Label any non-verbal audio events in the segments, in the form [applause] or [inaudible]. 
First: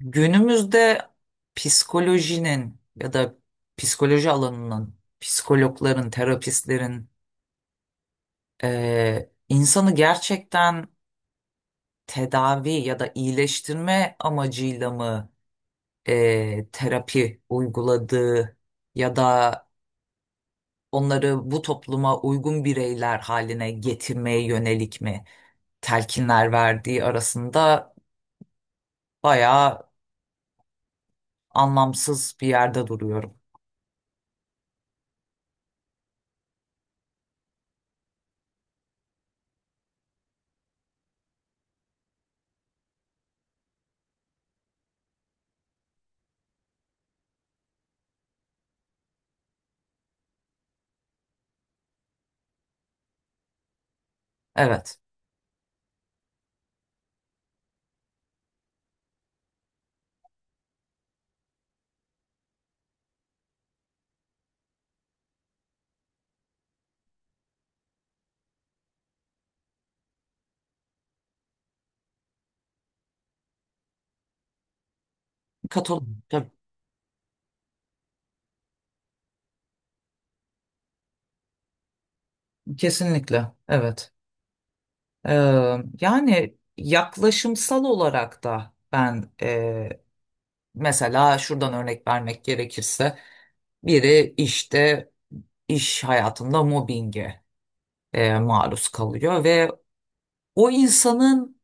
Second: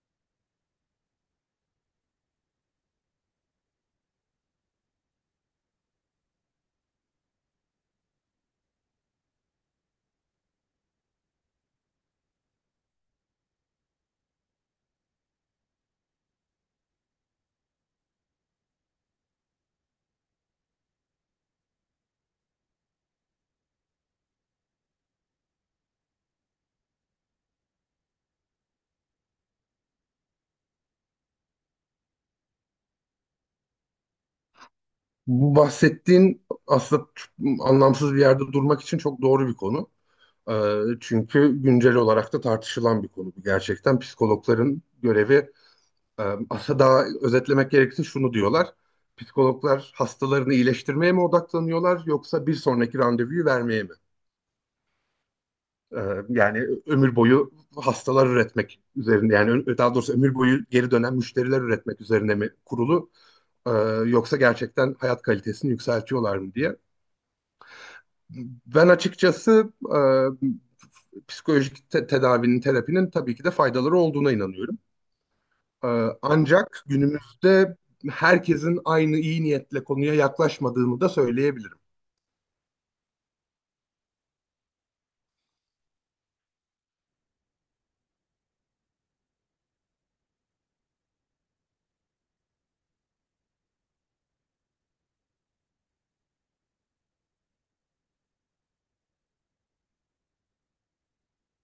Günümüzde psikolojinin ya da psikoloji alanının, psikologların, terapistlerin insanı gerçekten tedavi ya da iyileştirme amacıyla mı terapi uyguladığı ya da onları bu topluma uygun bireyler haline getirmeye yönelik mi telkinler verdiği arasında bayağı anlamsız bir yerde duruyorum. Bu bahsettiğin aslında anlamsız bir yerde durmak için çok doğru bir konu. Çünkü güncel olarak da tartışılan bir konu bu. Gerçekten psikologların görevi, e, aslında daha özetlemek gerekirse şunu diyorlar. Psikologlar hastalarını iyileştirmeye mi odaklanıyorlar yoksa bir sonraki randevuyu vermeye mi? Evet, Ee, Yani ömür boyu hastalar üretmek üzerine, yani daha doğrusu ömür boyu geri dönen müşteriler üretmek üzerine mi kurulu? Ee, Yoksa gerçekten hayat kalitesini yükseltiyorlar mı diye. Ben açıkçası psikolojik tedavinin, terapinin tabii ki de faydaları olduğuna inanıyorum. E, katılıyorum. Ancak günümüzde herkesin aynı iyi niyetle konuya yaklaşmadığını da söyleyebilirim. Kesinlikle, evet. Ee, yani yaklaşımsal olarak da ben mesela şuradan örnek vermek gerekirse biri işte iş hayatında mobbinge maruz kalıyor ve o insanın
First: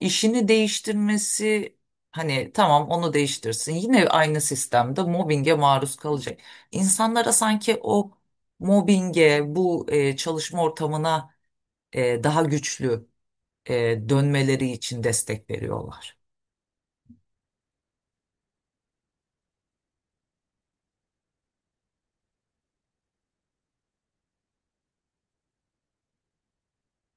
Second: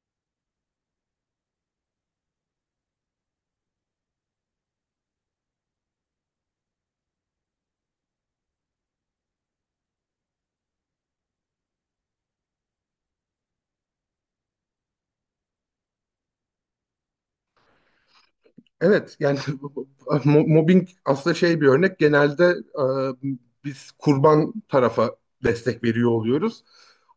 işini değiştirmesi hani tamam onu değiştirsin yine aynı sistemde mobbinge maruz kalacak. İnsanlara sanki o mobbinge bu çalışma ortamına daha güçlü dönmeleri için destek veriyorlar. Evet yani [laughs] mobbing aslında şey bir örnek. Genelde biz kurban tarafa destek veriyor oluyoruz.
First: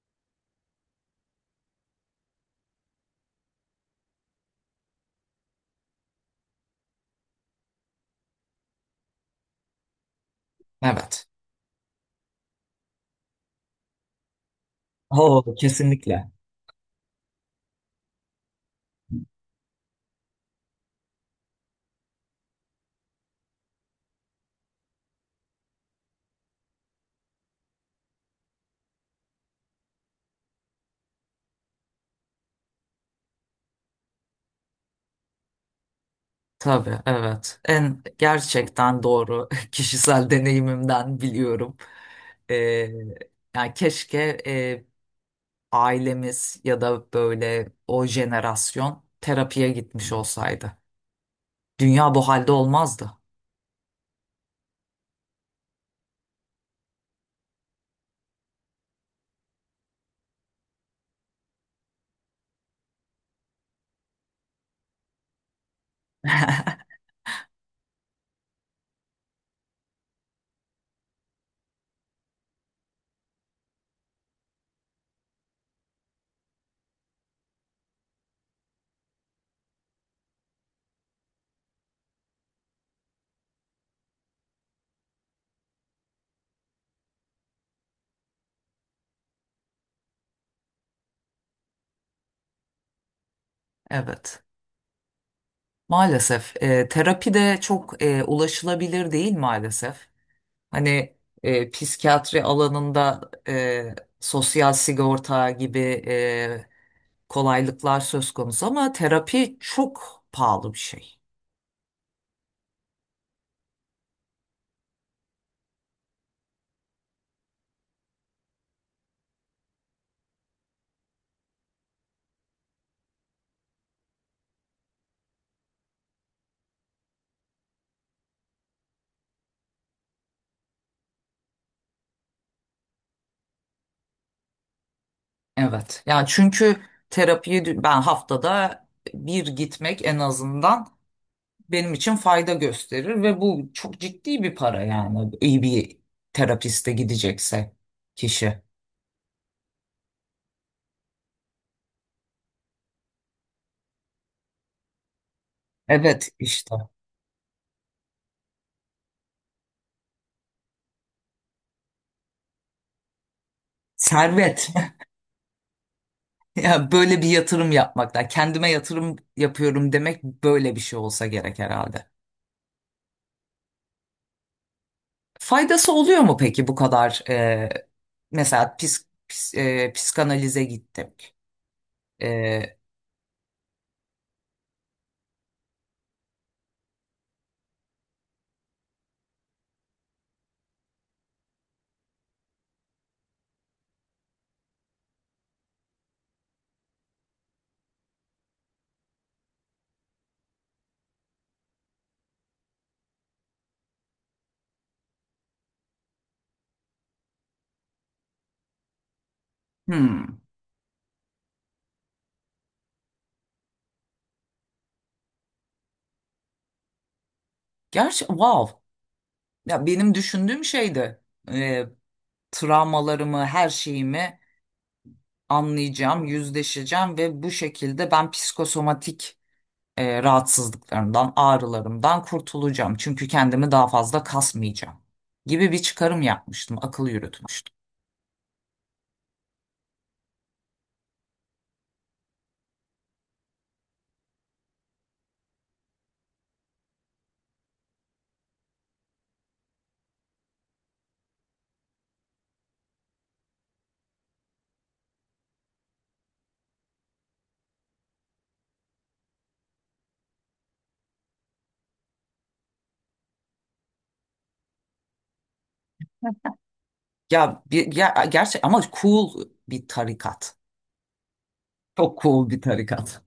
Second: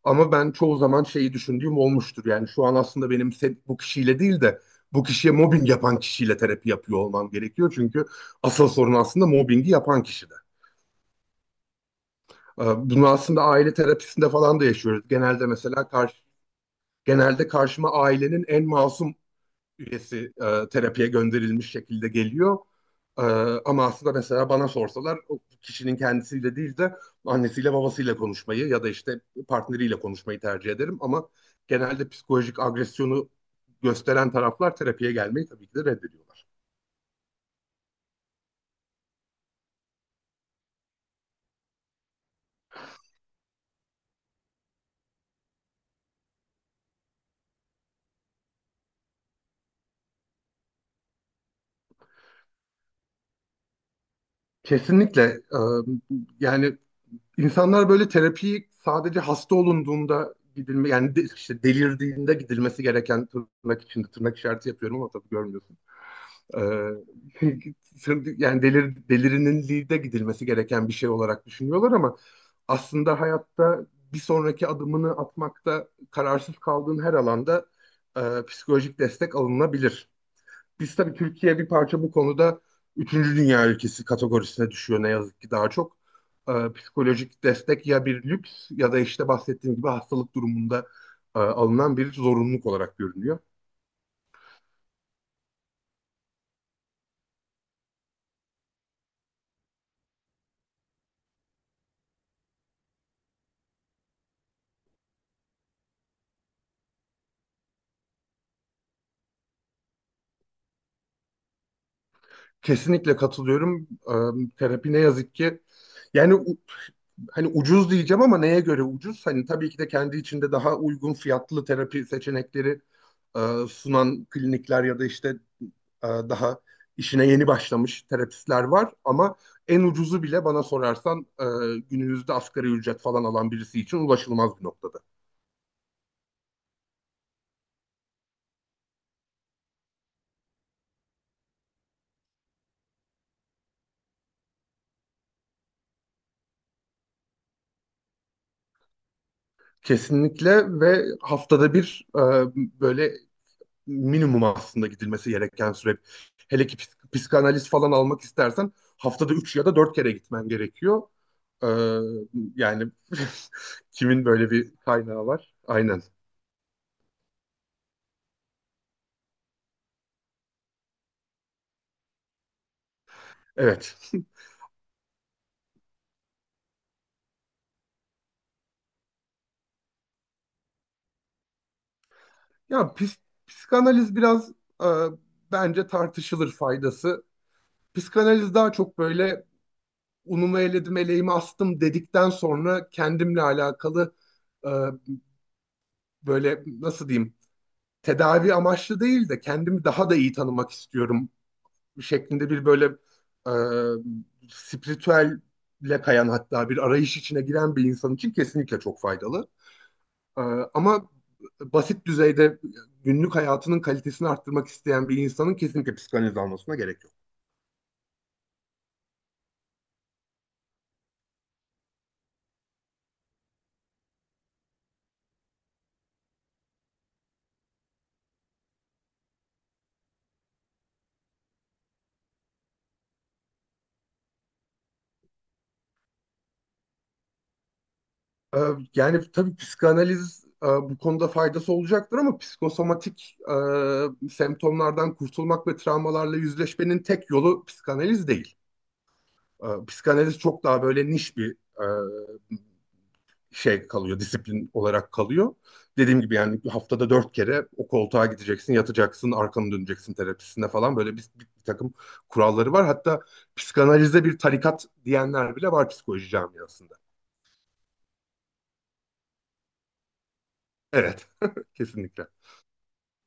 Ama ben çoğu zaman şeyi düşündüğüm olmuştur. Yani şu an aslında benim bu kişiyle değil de bu kişiye mobbing yapan kişiyle terapi yapıyor olmam gerekiyor. Çünkü asıl sorun aslında mobbingi yapan kişide. Evet. Bunu aslında aile terapisinde falan da yaşıyoruz. Oo, Genelde mesela karşı, kesinlikle. genelde karşıma ailenin en masum üyesi, terapiye gönderilmiş şekilde geliyor. E, Ama aslında mesela bana sorsalar o kişinin kendisiyle değil de annesiyle babasıyla konuşmayı ya da işte partneriyle konuşmayı tercih ederim. Ama genelde psikolojik agresyonu gösteren taraflar terapiye gelmeyi tabii ki de reddediyorlar. Tabii, evet. En gerçekten doğru [laughs] kişisel deneyimimden biliyorum. Ee, yani keşke ailemiz ya da böyle o jenerasyon terapiye gitmiş olsaydı. Dünya bu halde olmazdı. Kesinlikle, e, yani insanlar böyle terapiyi sadece hasta olunduğunda gidilme, yani işte delirdiğinde gidilmesi gereken, tırnak içinde, tırnak işareti yapıyorum ama tabii görmüyorsun. Ee, [laughs] Yani delirinliğe gidilmesi gereken bir şey olarak düşünüyorlar ama aslında hayatta bir sonraki adımını atmakta kararsız kaldığın her alanda e, psikolojik destek alınabilir. Biz tabii Türkiye bir parça bu konuda üçüncü dünya ülkesi kategorisine düşüyor ne yazık ki, daha çok. Psikolojik destek ya bir lüks ya da işte bahsettiğim gibi hastalık durumunda alınan bir zorunluluk olarak görünüyor. Evet. Maalesef terapi de çok ulaşılabilir değil maalesef. Hani psikiyatri alanında sosyal sigorta gibi e, kolaylıklar söz konusu ama terapi çok pahalı bir şey. Kesinlikle katılıyorum. Terapi ne yazık ki, yani hani ucuz diyeceğim ama neye göre ucuz? Hani tabii ki de kendi içinde daha uygun fiyatlı terapi seçenekleri e, sunan klinikler ya da işte daha işine yeni başlamış terapistler var ama en ucuzu bile bana sorarsan günümüzde asgari ücret falan alan birisi için ulaşılmaz bir noktada. Evet. Yani çünkü ben haftada bir gitmek en azından benim için fayda gösterir ve bu çok ciddi bir para yani iyi bir terapiste gidecekse kişi. Kesinlikle ve haftada bir, böyle, minimum aslında gidilmesi gereken süre. Evet Hele işte ki psikanaliz falan almak istersen haftada 3 ya da 4 kere gitmen gerekiyor. Ee, Yani [laughs] kimin böyle servet. bir kaynağı var? Aynen. [laughs] Ya böyle bir yatırım yapmakla kendime yatırım yapıyorum demek böyle bir şey olsa gerek herhalde. Evet. Faydası oluyor mu peki bu kadar mesela psikanalize gittik. E, Ya psikanaliz biraz, e, bence tartışılır faydası. Psikanaliz daha çok böyle unumu eledim, eleğimi astım dedikten sonra kendimle alakalı, e, böyle nasıl diyeyim, tedavi amaçlı değil de kendimi daha da iyi tanımak istiyorum şeklinde bir böyle, spiritüelle kayan hatta bir arayış içine giren bir insan için kesinlikle çok faydalı. hmm, E, Ama basit düzeyde günlük hayatının kalitesini arttırmak isteyen bir insanın kesinlikle psikanaliz almasına gerek yok. gerçi wow ya benim düşündüğüm şeydi, e, travmalarımı her şeyimi anlayacağım, yüzleşeceğim ve bu şekilde ben psikosomatik rahatsızlıklarımdan, ağrılarımdan kurtulacağım. Çünkü kendimi daha fazla kasmayacağım gibi bir çıkarım yapmıştım, akıl yürütmüştüm. E, Yani tabii psikanaliz, bu konuda faydası olacaktır ama psikosomatik semptomlardan kurtulmak ve travmalarla yüzleşmenin tek yolu psikanaliz değil. Psikanaliz çok daha böyle niş bir e, şey kalıyor, disiplin olarak kalıyor. Dediğim gibi yani haftada dört kere o koltuğa gideceksin, yatacaksın, arkanı döneceksin terapisinde falan, böyle bir takım kuralları var. Hatta psikanalize bir tarikat diyenler bile var psikoloji camiasında. Ya bir ya, gerçek ama cool bir tarikat. Evet, [laughs] Çok kesinlikle. cool bir tarikat.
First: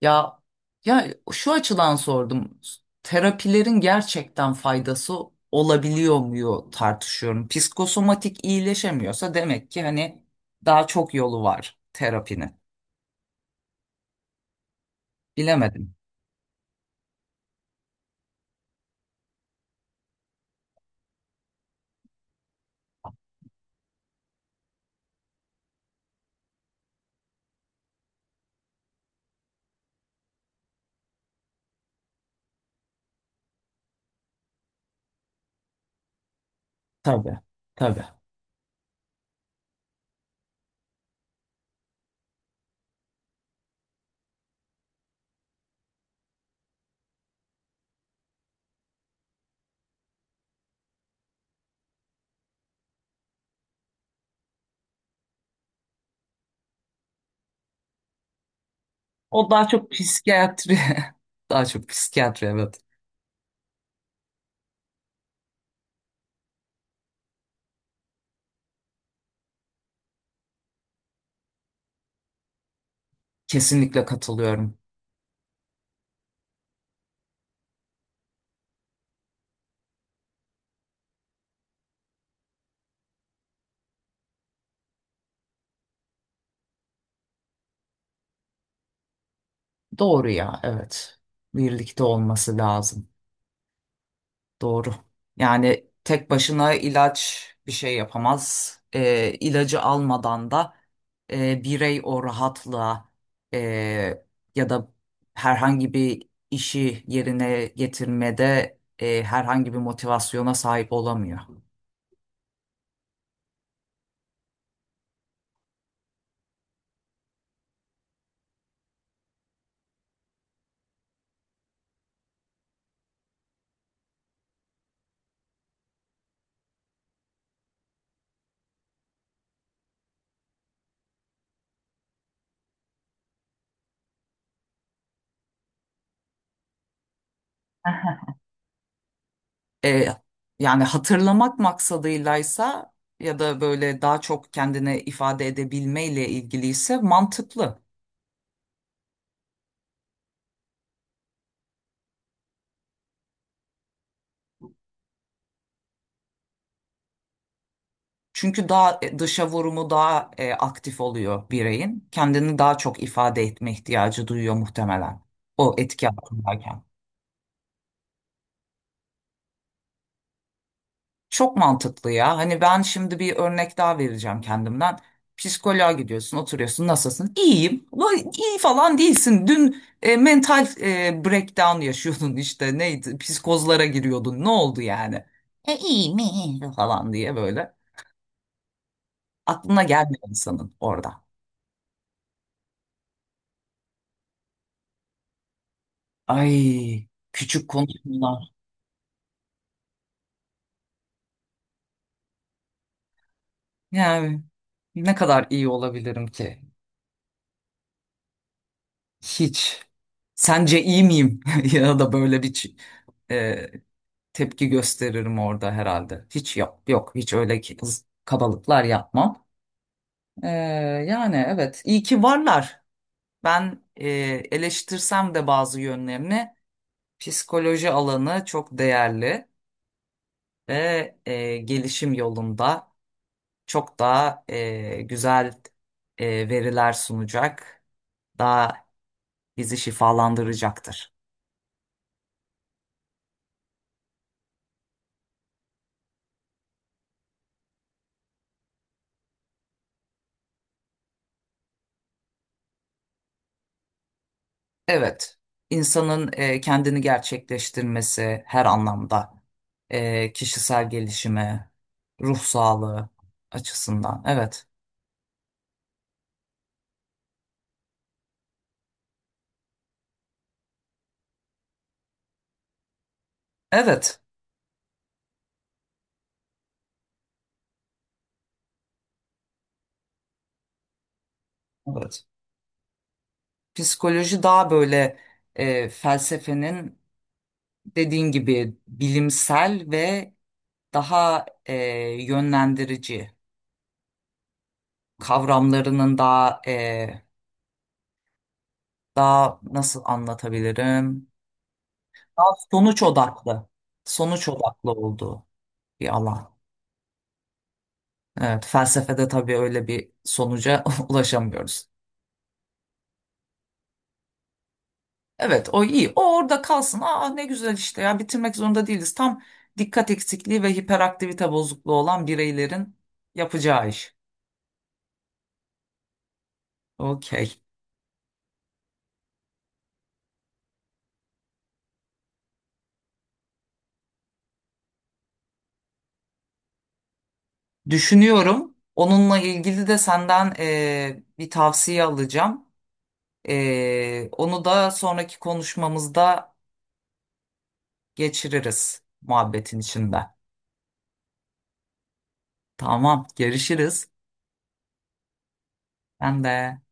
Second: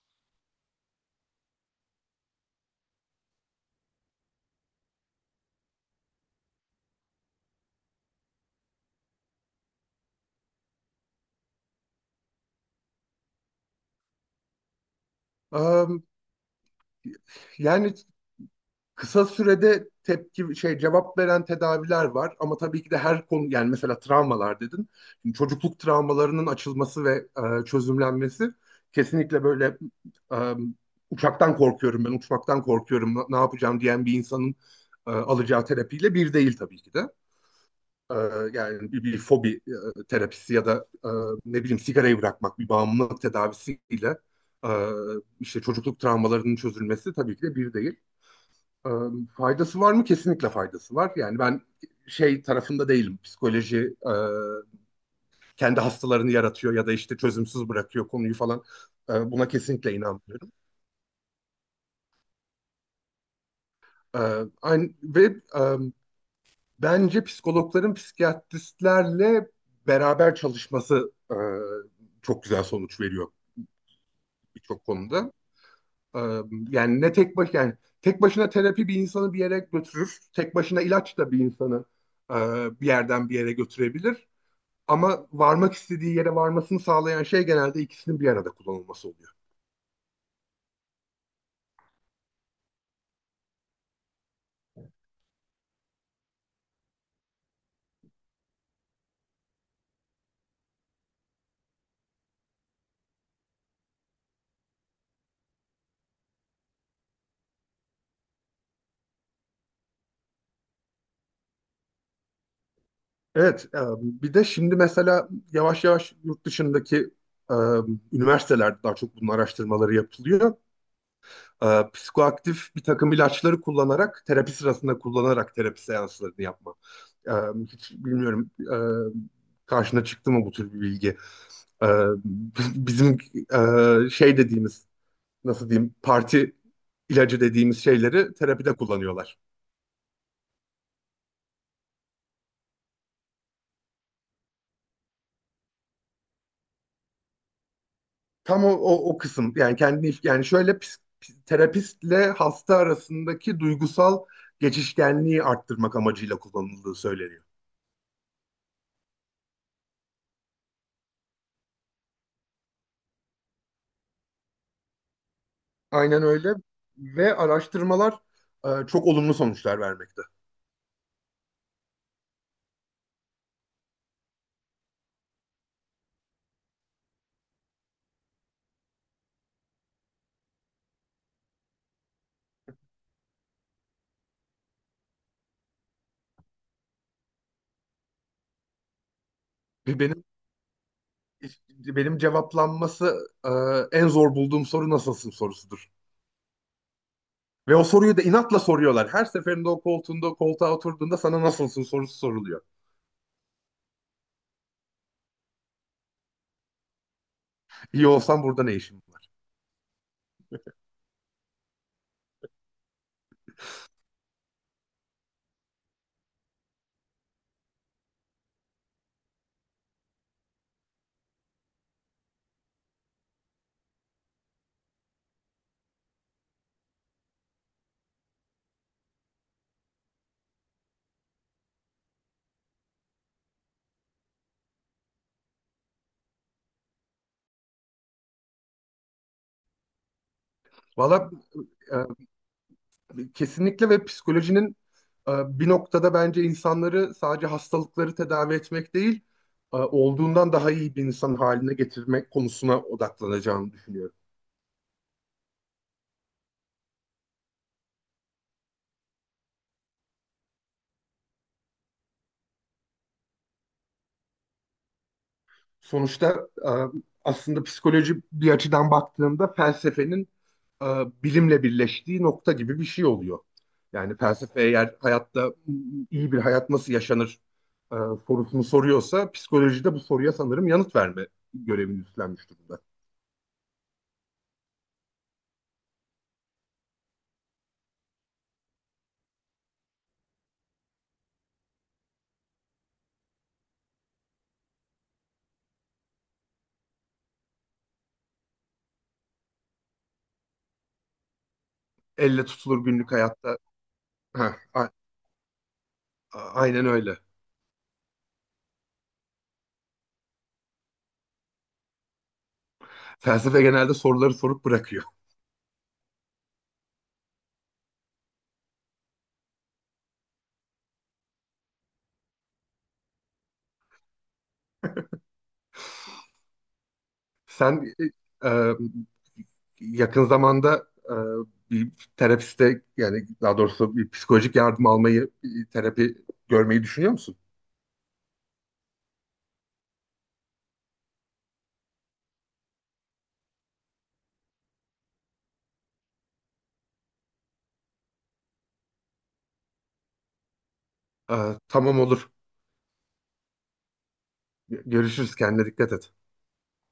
Ya ya şu açıdan sordum. Terapilerin gerçekten faydası olabiliyor mu tartışıyorum. Psikosomatik iyileşemiyorsa demek ki hani daha çok yolu var terapinin. Bilemedim. Am, yani kısa sürede tepki şey cevap veren tedaviler var ama tabii ki de her konu, yani mesela travmalar dedin. Şimdi çocukluk travmalarının açılması ve çözümlenmesi kesinlikle böyle, e, uçaktan korkuyorum, ben uçmaktan korkuyorum, ne ne yapacağım diyen bir insanın alacağı terapiyle bir değil tabii ki de. Tabii. Tabii. E, Yani bir fobi terapisi ya da ne bileyim sigarayı bırakmak, bir bağımlılık tedavisiyle e, işte çocukluk travmalarının çözülmesi tabii ki de bir değil. Ee, Faydası var mı? Kesinlikle faydası var. Yani ben şey tarafında değilim. Psikoloji kendi hastalarını yaratıyor ya da işte çözümsüz bırakıyor konuyu falan. Buna O daha çok kesinlikle inanmıyorum. psikiyatri. [laughs] Daha çok psikiyatri, evet. E, Aynı, ve e, bence psikologların psikiyatristlerle beraber çalışması çok güzel sonuç veriyor Kesinlikle katılıyorum. birçok konuda. E, Yani ne tek baş yani tek başına terapi bir insanı bir yere götürür. Tek başına ilaç da bir insanı e, bir yerden bir yere götürebilir. Ama varmak istediği yere varmasını sağlayan şey genelde ikisinin bir arada kullanılması oluyor. Doğru ya, evet. Birlikte olması lazım. Doğru. Yani tek başına ilaç bir şey yapamaz. İlacı almadan da birey o rahatlığa e, ya da herhangi bir işi yerine getirmede herhangi bir motivasyona sahip olamıyor. Evet, bir de şimdi mesela yavaş yavaş yurt dışındaki e, üniversitelerde daha çok bunun araştırmaları yapılıyor. Psikoaktif bir takım ilaçları kullanarak, terapi sırasında kullanarak terapi seanslarını yapma. E, Hiç bilmiyorum, karşına çıktı mı bu tür bir bilgi. E, [laughs] Bizim şey dediğimiz, nasıl diyeyim, parti ilacı dediğimiz şeyleri [laughs] terapide kullanıyorlar. E, yani hatırlamak maksadıylaysa ya da böyle daha çok kendine ifade edebilmeyle ilgiliyse mantıklı. Tam o kısım, yani kendini, yani şöyle terapistle hasta arasındaki duygusal geçişkenliği arttırmak amacıyla kullanıldığı söyleniyor. Çünkü daha dışa vurumu daha aktif oluyor bireyin. Kendini daha çok ifade etme ihtiyacı duyuyor muhtemelen o etki Aynen öyle altındayken. ve araştırmalar çok olumlu sonuçlar vermekte. Çok mantıklı ya. Hani ben şimdi bir örnek daha vereceğim kendimden. Psikoloğa gidiyorsun, oturuyorsun. Nasılsın? İyiyim. Vay, iyi falan değilsin. Dün mental breakdown yaşıyordun işte. Neydi? Psikozlara giriyordun. Ne oldu yani? İyi mi? Falan diye böyle. Aklına Bir Benim gelmiyor insanın orada. benim cevaplanması en zor bulduğum soru nasılsın sorusudur. Ay küçük Ve o soruyu da konuşmalar. inatla soruyorlar. Her seferinde o koltuğa oturduğunda sana nasılsın sorusu soruluyor. Yani ne kadar iyi olabilirim ki? İyi olsan burada ne işin var? Hiç. Sence iyi miyim? [laughs] Ya da böyle e, tepki gösteririm orada herhalde. Hiç yok, yok hiç öyle, kabalıklar yapmam. Ee, yani evet iyi ki varlar. Ben eleştirsem de bazı yönlerini, psikoloji alanı çok değerli ve gelişim yolunda çok daha güzel veriler sunacak. Daha bizi şifalandıracaktır. Valla, kesinlikle ve psikolojinin e, bir noktada bence insanları sadece hastalıkları tedavi etmek değil, olduğundan daha iyi bir insan haline getirmek konusuna odaklanacağını düşünüyorum. Evet, insanın kendini gerçekleştirmesi her anlamda, kişisel gelişimi, ruh sağlığı açısından. Evet, Sonuçta aslında psikoloji bir açıdan baktığında felsefenin e, bilimle birleştiği nokta gibi bir şey oluyor. Yani evet, felsefe eğer hayatta iyi bir hayat nasıl yaşanır e, sorusunu soruyorsa psikolojide bu soruya sanırım yanıt verme görevini evet. üstlenmiş durumda. Psikoloji daha böyle felsefenin dediğin gibi bilimsel ve daha yönlendirici kavramlarının daha daha nasıl anlatabilirim? Elle Daha tutulur sonuç günlük hayatta. odaklı, sonuç Heh, a- odaklı olduğu bir alan. aynen öyle. Evet, felsefede tabii öyle bir sonuca [laughs] ulaşamıyoruz. Felsefe genelde soruları sorup bırakıyor. Evet, o iyi. O orada kalsın. Aa ne güzel işte ya, bitirmek zorunda değiliz. Tam dikkat eksikliği ve hiperaktivite bozukluğu olan bireylerin yapacağı iş. Okey. Sen e, e, yakın zamanda bir terapiste, yani daha doğrusu bir psikolojik yardım almayı, bir terapi görmeyi düşünüyor musun? Düşünüyorum. Onunla ilgili de senden bir tavsiye alacağım. Onu da sonraki konuşmamızda geçiririz muhabbetin içinde. E, tamam, olur. Tamam, görüşürüz. Görüşürüz. Kendine dikkat et. Ben de.